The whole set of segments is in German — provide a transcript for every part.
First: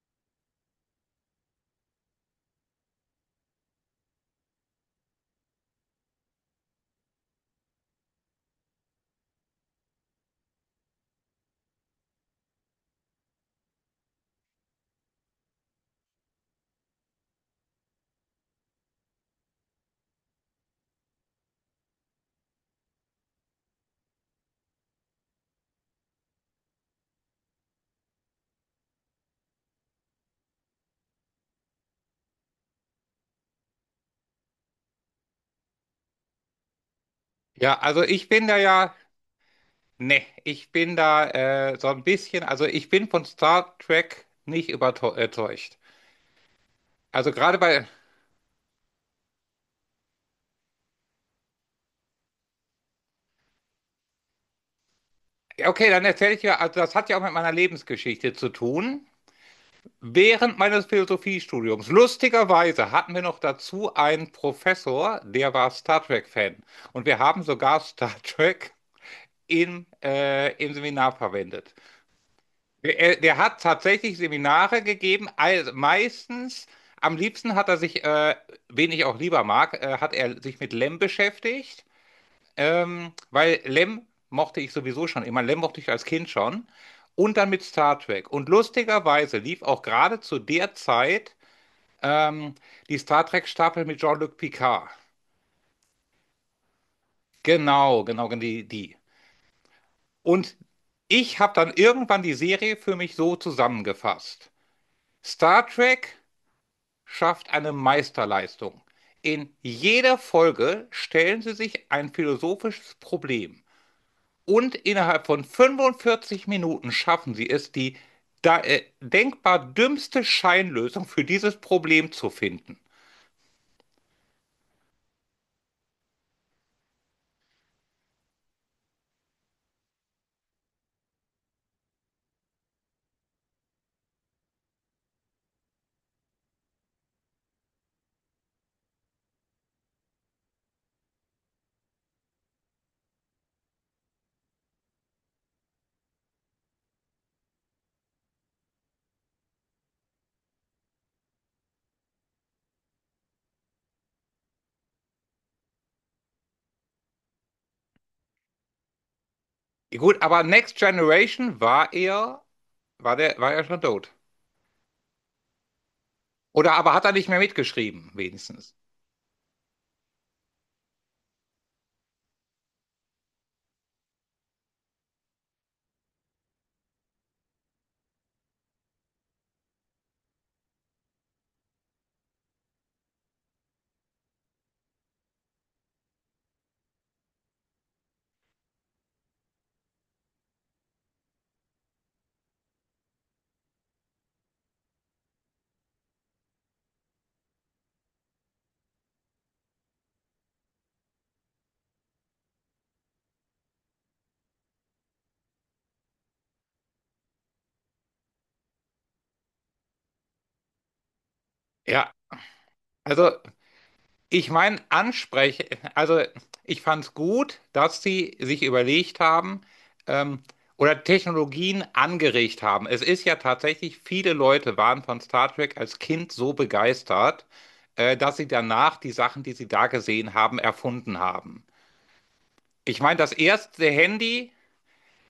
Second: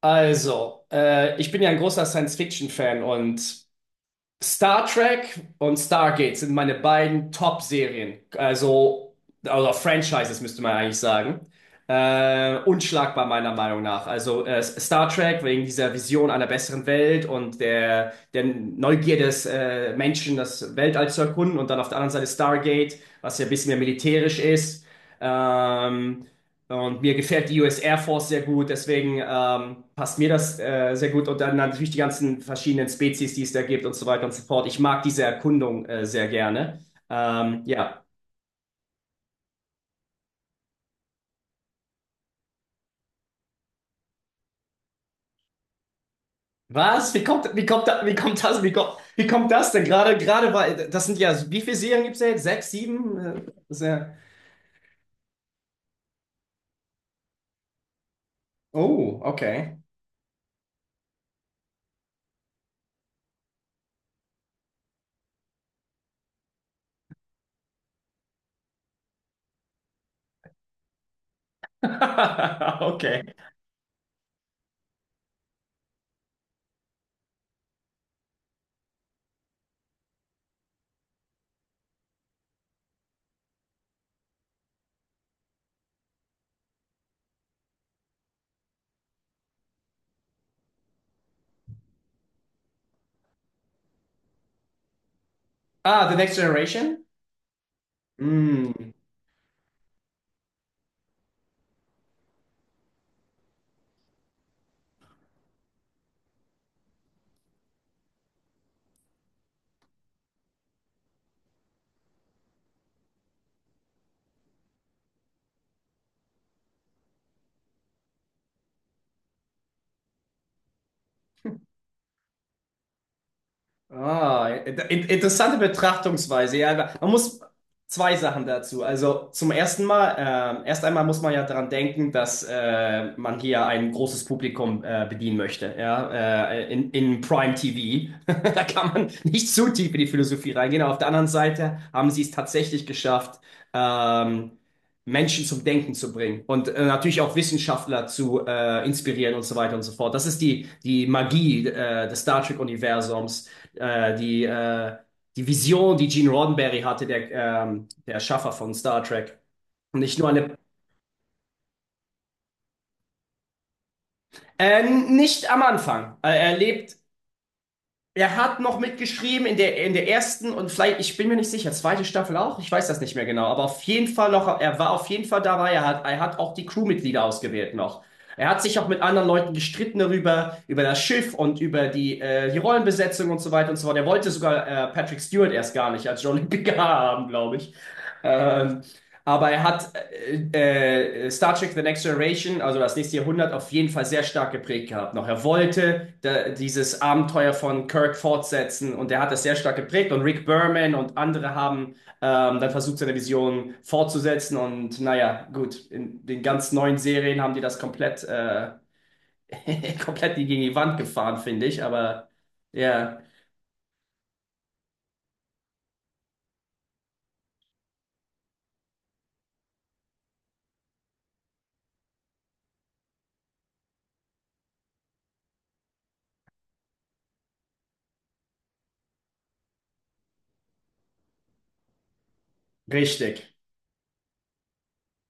Also, ich bin ja ein großer Science-Fiction-Fan, und Star Trek und Stargate sind meine beiden Top-Serien. Also, Franchises müsste man eigentlich sagen. Unschlagbar meiner Meinung nach. Also Star Trek wegen dieser Vision einer besseren Welt und der Neugier des Menschen, das Weltall zu erkunden. Und dann auf der anderen Seite Stargate, was ja ein bisschen mehr militärisch ist. Ähm, und mir gefällt die US Air Force sehr gut, deswegen passt mir das sehr gut. Und dann natürlich die ganzen verschiedenen Spezies, die es da gibt und so weiter und so fort. Ich mag diese Erkundung sehr gerne. Ja, Ja. also ich bin da ja, ne, ich bin da so ein bisschen, also ich bin von Star Trek nicht überzeugt. Was? Also gerade bei, Wie kommt das denn? Gerade, gerade war, das sind ja, Wie viele Serien gibt es jetzt? Sechs, sieben? Das ist ja, ja, okay, dann erzähle ich dir, also das hat ja auch mit meiner Lebensgeschichte zu tun. oh, okay. Während meines Philosophiestudiums, lustigerweise, hatten wir noch dazu einen Professor, der war Star Trek-Fan. Und wir haben sogar Star Trek im Seminar verwendet. Der, Okay. der hat tatsächlich Seminare gegeben, also meistens, am liebsten hat er sich, wen ich auch lieber mag, hat er sich mit Lem beschäftigt, weil Lem mochte ich sowieso schon immer, Lem mochte ich als Kind schon, und dann mit Star Trek. Und lustigerweise lief auch gerade zu der Zeit ähm, die Star Trek-Staffel mit Jean-Luc Picard. Ah, The Next Generation? Genau, genau, genau, die, Mm. die. Und ich habe dann irgendwann die Serie für mich so zusammengefasst. Star Trek schafft eine Meisterleistung. In jeder Folge stellen sie sich ein philosophisches Problem. Und innerhalb von 45 Minuten schaffen sie es, die denkbar dümmste Scheinlösung für dieses Problem zu finden. Ah, interessante Betrachtungsweise. Ja, aber man muss zwei Sachen dazu. Also zum ersten Mal, erst einmal muss man ja daran denken, dass man hier ein großes Publikum bedienen möchte. Ja, in Prime TV. Da kann man nicht zu tief in die Philosophie reingehen. Aber auf der anderen Seite haben sie es tatsächlich geschafft, ähm, Menschen zum Denken zu bringen und natürlich auch Wissenschaftler zu inspirieren und so weiter und so fort. Das ist die Magie des Star Trek-Universums, äh, die, äh, die Vision, die Gene Roddenberry hatte, der Erschaffer von Star Trek. Nicht Gut, nur aber eine. Next Generation war er, war der, war er schon tot. Nicht am Anfang. Er Oder aber lebt. hat er nicht mehr mitgeschrieben, Er hat wenigstens. noch mitgeschrieben in der ersten und vielleicht, ich bin mir nicht sicher, zweite Staffel auch, ich weiß das nicht mehr genau, aber auf jeden Fall noch, er war auf jeden Fall dabei, er hat auch die Crewmitglieder ausgewählt noch. Er hat sich auch mit anderen Leuten gestritten darüber, über das Schiff und über die Rollenbesetzung und so weiter und so fort. Er wollte sogar Patrick Stewart erst gar nicht als Jean-Luc Picard haben, glaube ich. Ähm, aber er hat Star Trek The Next Generation, also das nächste Jahrhundert, auf jeden Fall sehr stark geprägt gehabt noch. Er wollte dieses Abenteuer von Kirk fortsetzen, und er hat das sehr stark geprägt. Und Rick Berman und andere haben dann versucht, seine Vision fortzusetzen. Und naja, gut, in den ganz neuen Serien haben die das komplett gegen die Wand gefahren, finde ich. Ja, Aber ja, also ich meine, anspreche, also ich fand es gut, dass sie sich überlegt haben ähm, oder Technologien angeregt haben. Es ist ja tatsächlich, viele Leute waren von Star Trek als Kind so begeistert, dass sie danach die Sachen, die sie da gesehen haben, erfunden haben. Ich meine, das richtig. erste Handy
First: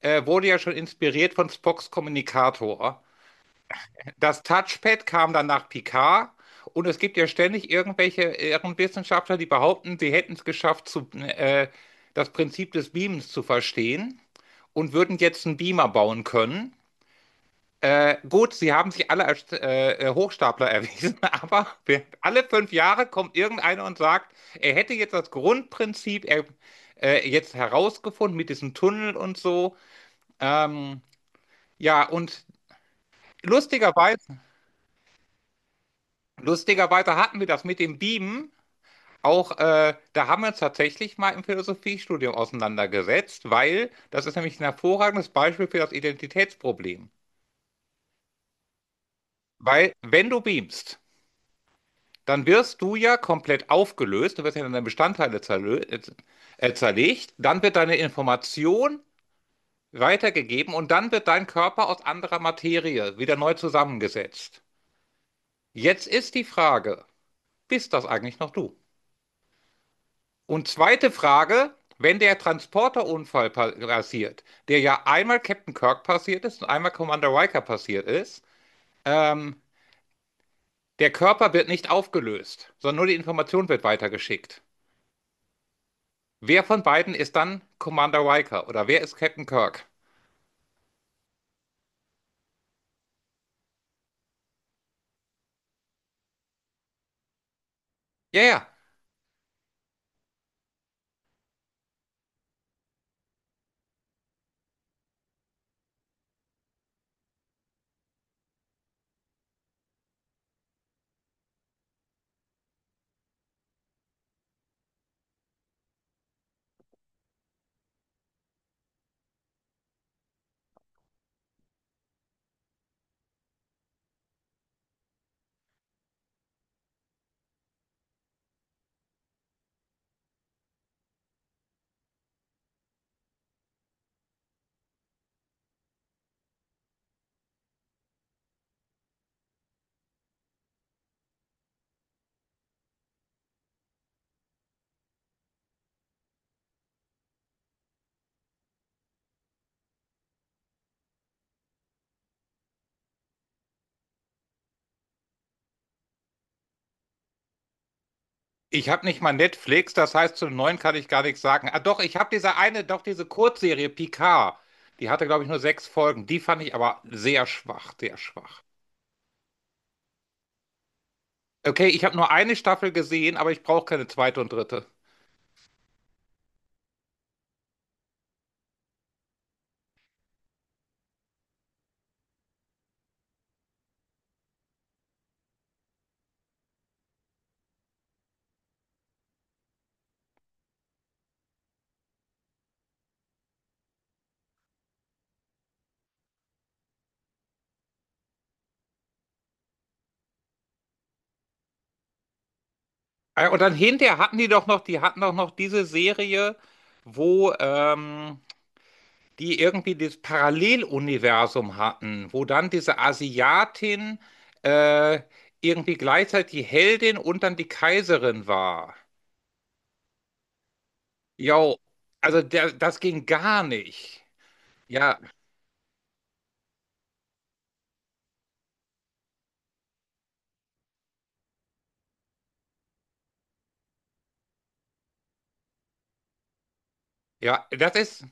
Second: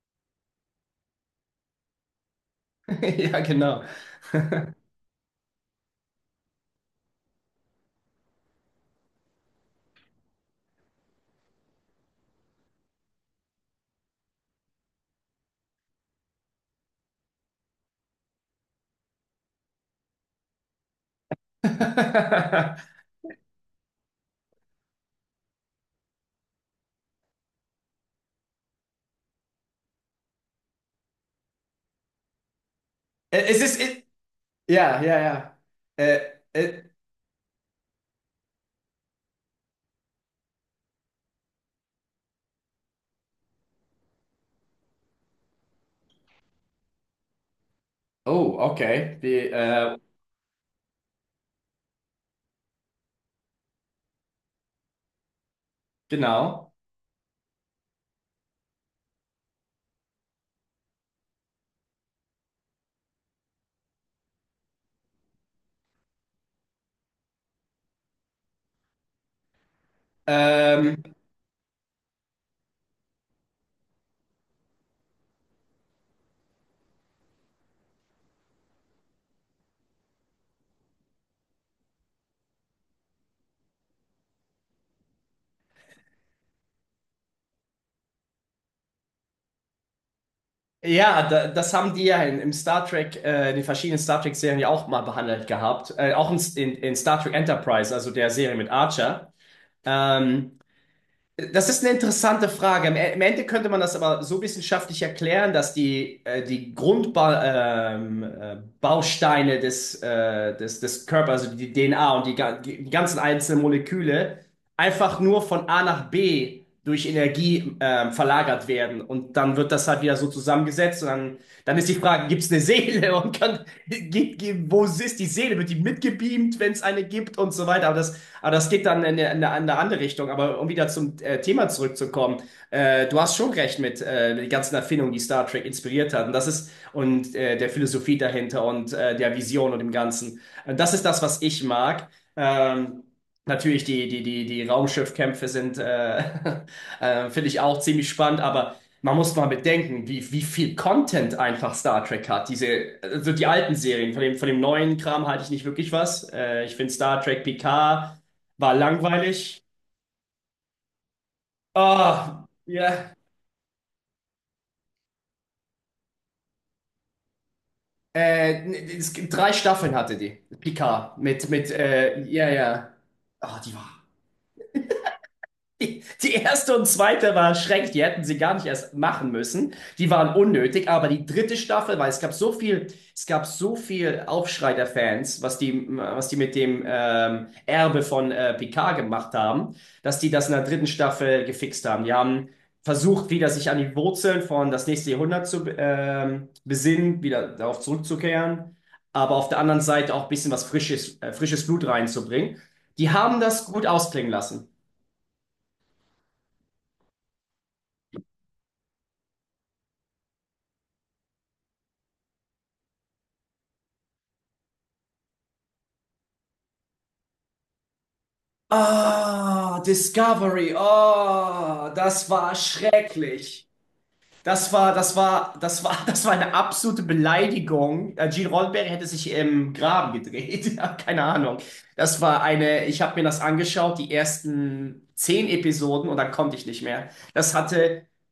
wurde ja schon inspiriert von Spocks Kommunikator. Ja, genau. Das Touchpad kam dann nach Picard und es gibt ja ständig irgendwelche Ehrenwissenschaftler, die behaupten, sie hätten es geschafft, das Prinzip des Beamens zu verstehen und würden jetzt einen Beamer bauen können. Gut, sie haben sich alle als Hochstapler erwiesen, aber alle 5 Jahre kommt irgendeiner und sagt, er hätte jetzt das Grundprinzip er, jetzt herausgefunden mit diesem Tunnel und so. Ähm, ja, und Es ist. lustigerweise, Ja, ja, ja. Äh, äh, lustigerweise hatten wir das mit dem Beamen auch. Da haben wir uns tatsächlich mal im Philosophiestudium auseinandergesetzt, weil das ist nämlich ein hervorragendes Beispiel für das Identitätsproblem. oh, okay. Weil wenn du beamst, dann wirst du ja komplett aufgelöst, du wirst ja in deine Bestandteile zerlö- Genau. zerlegt, dann wird deine Information weitergegeben und dann wird dein Körper aus anderer Materie wieder neu zusammengesetzt. Jetzt ist die Frage, bist das eigentlich noch du? Und Ähm, zweite Frage, wenn der Transporterunfall pa- passiert, der ja einmal Captain Kirk passiert ist und einmal Commander Riker passiert ist, ähm, der Körper wird nicht aufgelöst, sondern nur die Information wird weitergeschickt. Wer von beiden ist dann Commander Riker oder wer ist Captain Kirk? ja, das haben die ja im Star Trek, die verschiedenen Star Trek-Serien ja auch mal behandelt gehabt. Auch in Star Trek Enterprise, also der Ja, Serie mit ja. Archer. Ähm, Das ist eine interessante Frage. Im Ende könnte man das aber so wissenschaftlich erklären, dass die Grundbausteine des Körpers, also die DNA und die ganzen einzelnen Moleküle, einfach nur von A nach B durch Energie verlagert werden. Und dann wird das halt wieder so zusammengesetzt. Und dann ist die Frage, gibt es eine Seele? Wo ist die Seele? Wird die mitgebeamt, wenn es eine gibt und so weiter? Aber das geht dann in eine andere Richtung. Aber um wieder zum Thema zurückzukommen, du hast schon recht mit den ganzen Erfindungen, die Star Trek inspiriert hat. Und der Philosophie dahinter und der Vision und dem Ganzen. Und das ist das, was ich mag. Ähm, Natürlich, die Raumschiffkämpfe sind, finde ich auch ziemlich spannend, aber man muss mal bedenken, wie viel Content einfach Star Trek hat. Diese, also die alten Serien, von dem neuen Kram halte ich nicht wirklich was. Ich finde Star Trek Picard war Ich habe nicht mal langweilig. Netflix, das heißt, zum Neuen kann ich gar nichts sagen. Ah, doch, ich habe Ah, diese eine, doch ja. diese Kurzserie Picard. Die hatte, glaube ich, nur 6 Folgen. Die fand ich aber sehr schwach, sehr schwach. Es gibt drei Staffeln hatte die, Picard, Okay, ich habe nur ja, eine Staffel ja. gesehen, aber Ah, ich die brauche war keine zweite und dritte. Die, die erste und zweite war schrecklich, die hätten sie gar nicht erst machen müssen. Die waren unnötig, aber die dritte Staffel, weil es gab so viel, es gab so viel Aufschrei der Fans, was die mit dem Erbe von Picard gemacht haben, dass die das in der dritten Staffel gefixt haben. Die haben versucht, wieder sich an die Wurzeln von das nächste Jahrhundert zu besinnen, wieder darauf zurückzukehren, aber auf der anderen Seite auch ein bisschen was frisches Blut reinzubringen. Die haben Und das dann gut hinterher ausklingen hatten die doch lassen. noch, die hatten doch noch diese Serie, wo die irgendwie dieses Paralleluniversum hatten, wo dann diese Asiatin äh, irgendwie gleichzeitig die Heldin und dann die Kaiserin war. Ah, Discovery. Jo, Oh, das also war der, das ging gar schrecklich. nicht. Ja, das war eine absolute Beleidigung. Gene Roddenberry hätte sich im Graben gedreht. Ja, keine Ahnung. Ich habe mir das angeschaut, die ersten 10 Episoden und dann konnte ich nicht mehr. Ja, das ist.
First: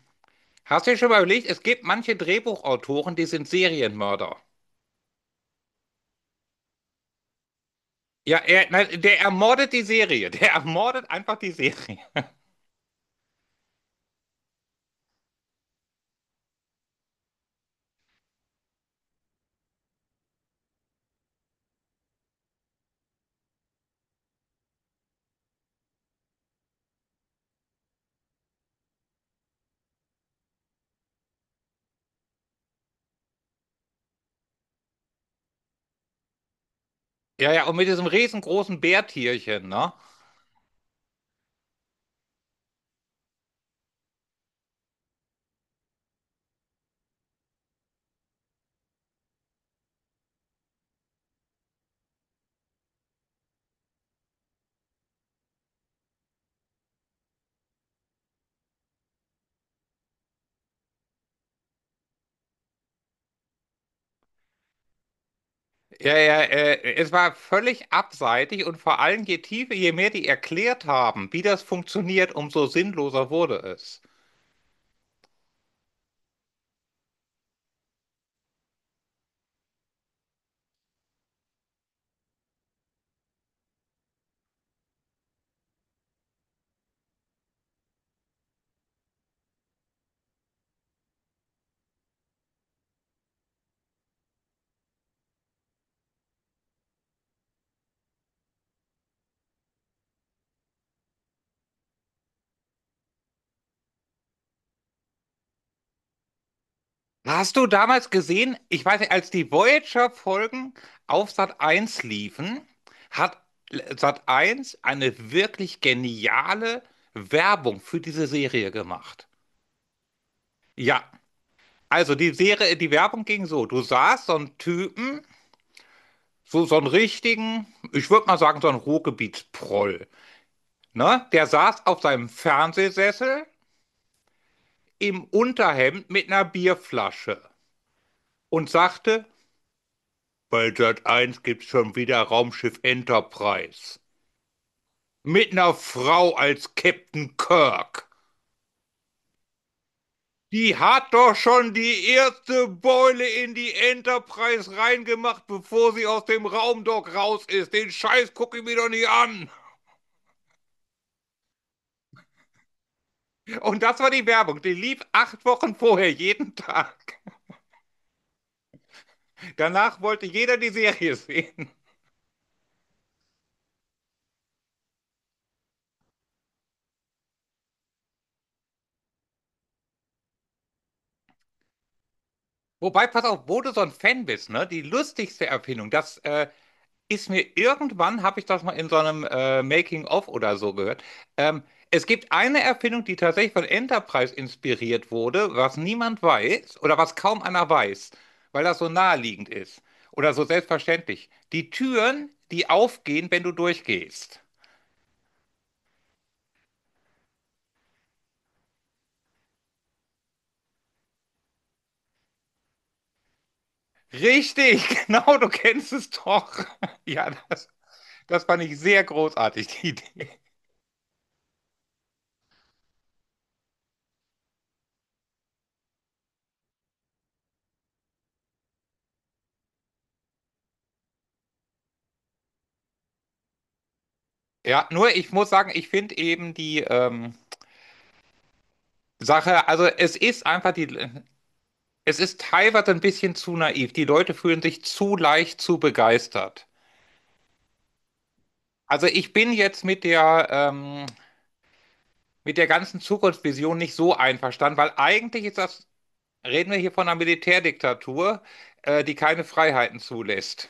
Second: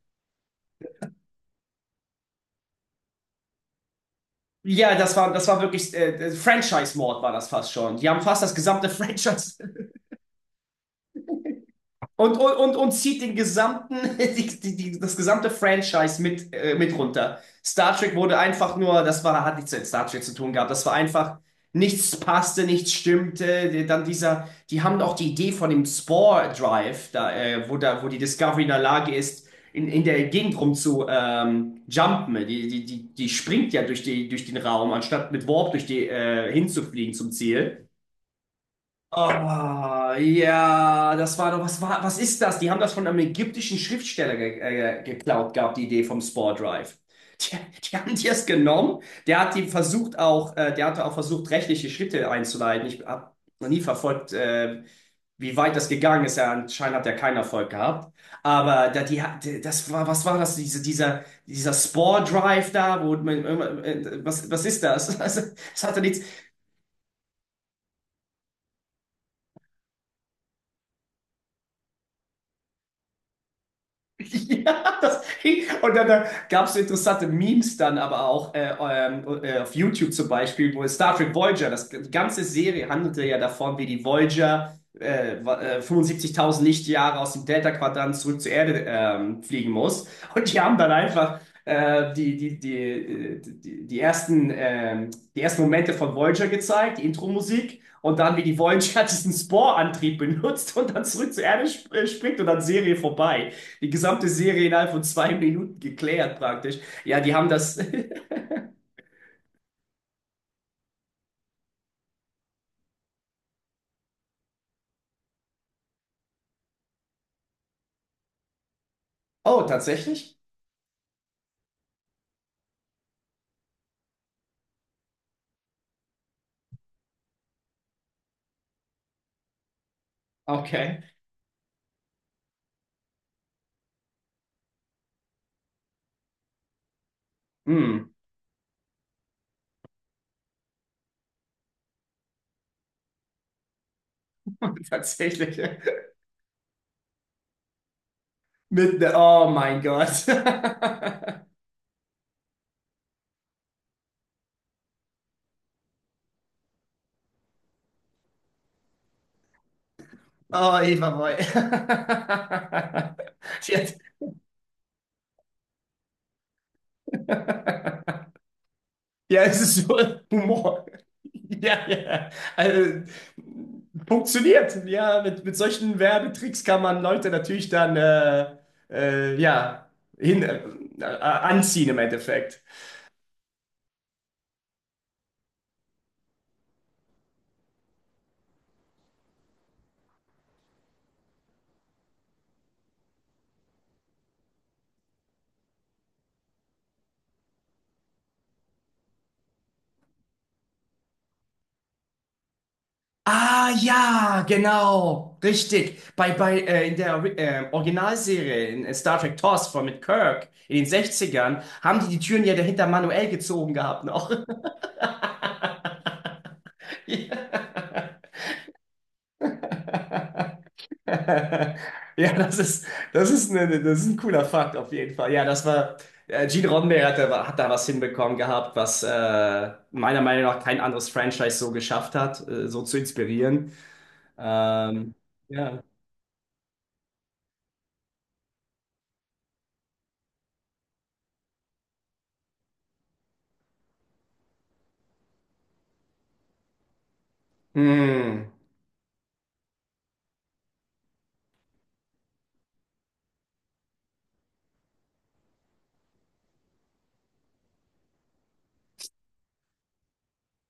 Hast du dir schon mal überlegt, es gibt manche Drehbuchautoren, die sind Serienmörder. Ja, das war wirklich, Franchise-Mord war das fast schon. Die haben Ja, fast das er, gesamte nein, der Franchise. ermordet die Serie. Der ermordet einfach die Serie. Und, und, und, und zieht den gesamten, das gesamte Franchise mit runter. Star Trek wurde einfach nur, hat nichts mit Star Trek zu tun gehabt, das war einfach, nichts passte, nichts stimmte. Die haben auch die Idee von dem Spore Drive, da, wo die Discovery in der Lage ist, in der Gegend rum zu jumpen. Die springt ja durch, durch den Raum, anstatt mit Warp durch hinzufliegen zum Ja, ja, und mit Ziel. diesem riesengroßen Bärtierchen, ne? Ah, ja, das war doch, was war, was ist das? Die haben das von einem ägyptischen Schriftsteller ge geklaut gehabt, die Idee vom Spore Drive. Die, die haben die es genommen. Der hatte auch versucht, rechtliche Schritte einzuleiten. Ich habe noch nie verfolgt, wie weit das gegangen ist. Ja, anscheinend hat er keinen Erfolg gehabt. Aber da, die, hat- das war, Was war das? Dieser Spore Drive da, wo was ist das? Das hatte Ja, nichts. ja, es war völlig abseitig und vor allem je tiefer, je mehr die erklärt haben, wie das funktioniert, umso sinnloser wurde es. Ja, und dann gab es interessante Memes dann aber auch auf YouTube zum Beispiel, wo es Star Trek Voyager, die ganze Serie handelte ja davon, wie die Voyager 75.000 Lichtjahre aus dem Delta-Quadrant zurück zur Erde fliegen muss. Und die haben dann einfach die ersten Momente von Voyager gezeigt, die Intro-Musik. Und dann, wie die Voyager diesen Sporantrieb benutzt und dann zurück zur Erde sp springt und dann Serie vorbei. Die gesamte Serie innerhalb von 2 Minuten geklärt praktisch. Ja, die haben Hast du das. damals gesehen, ich weiß nicht, als die Voyager-Folgen auf Sat 1 liefen, hat Sat 1 eine wirklich geniale Werbung für diese Serie gemacht. Oh, tatsächlich? Ja, also die Serie, die Werbung ging so, du sahst so einen Typen, so, so einen richtigen, ich würde mal sagen, so einen Ruhrgebietsproll, Okay. ne? Der saß auf seinem Fernsehsessel im Unterhemd mit einer Bierflasche Hm, und sagte, bei Sat 1 gibt's schon wieder Raumschiff Enterprise. Mit tatsächlich. einer Frau als Captain Kirk. Mit ne Oh mein Gott. Die hat doch schon die erste Beule in die Enterprise reingemacht, bevor sie aus dem Raumdock raus ist. Den Scheiß gucke ich mir doch nicht an. Oh, Eva Boy. Sie Und hat- das war die Werbung. Die lief 8 Wochen vorher, jeden Tag. Ja, es ist so Danach wollte jeder die Humor. Serie sehen. Ja, ja. Also, funktioniert. Ja, mit solchen Werbetricks kann man Leute natürlich dann ja, anziehen im Endeffekt. Wobei, pass auf, wo du so ein Fan bist, ne? Die lustigste Erfindung, das, ist mir irgendwann, habe ich das mal in so einem Making-of oder so gehört. Ähm, Es gibt eine Erfindung, die tatsächlich von Enterprise inspiriert wurde, was niemand weiß oder was kaum einer weiß, weil das so naheliegend ist oder so selbstverständlich. Die Türen, die aufgehen, wenn du Ah durchgehst. ja, genau, richtig. Bei, bei In der Originalserie in Star Trek TOS von mit Kirk in den Sechzigern haben die die Türen ja dahinter manuell gezogen gehabt noch. Richtig, genau, du kennst es doch. Ja, das, das fand ich sehr großartig, die Idee. Ja, ja, das ist ein cooler Fakt auf jeden Fall. Ja, Gene Roddenberry hat da was hinbekommen gehabt, was meiner Meinung nach kein anderes Franchise so geschafft hat, so zu inspirieren. Ja, Ähm, nur ich muss sagen, ja. ich finde eben die Sache, also es ist einfach die, es ist teilweise ein bisschen zu naiv. Die Leute fühlen sich zu leicht zu begeistert. Hm. Also ich bin jetzt mit der ganzen Zukunftsvision nicht so einverstanden, weil eigentlich ist das, reden wir hier von einer Militärdiktatur, die keine Freiheiten zulässt.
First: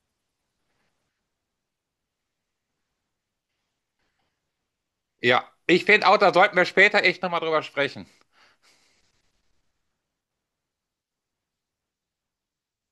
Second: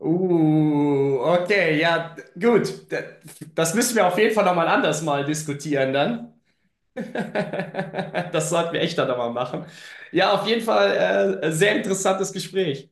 Okay, ja, gut. Das müssen wir auf jeden Fall nochmal anders mal Ja, ich diskutieren finde auch, dann. da sollten wir später echt nochmal drüber sprechen. Das sollten wir echt dann nochmal machen. Ja, auf jeden Fall sehr interessantes Gespräch.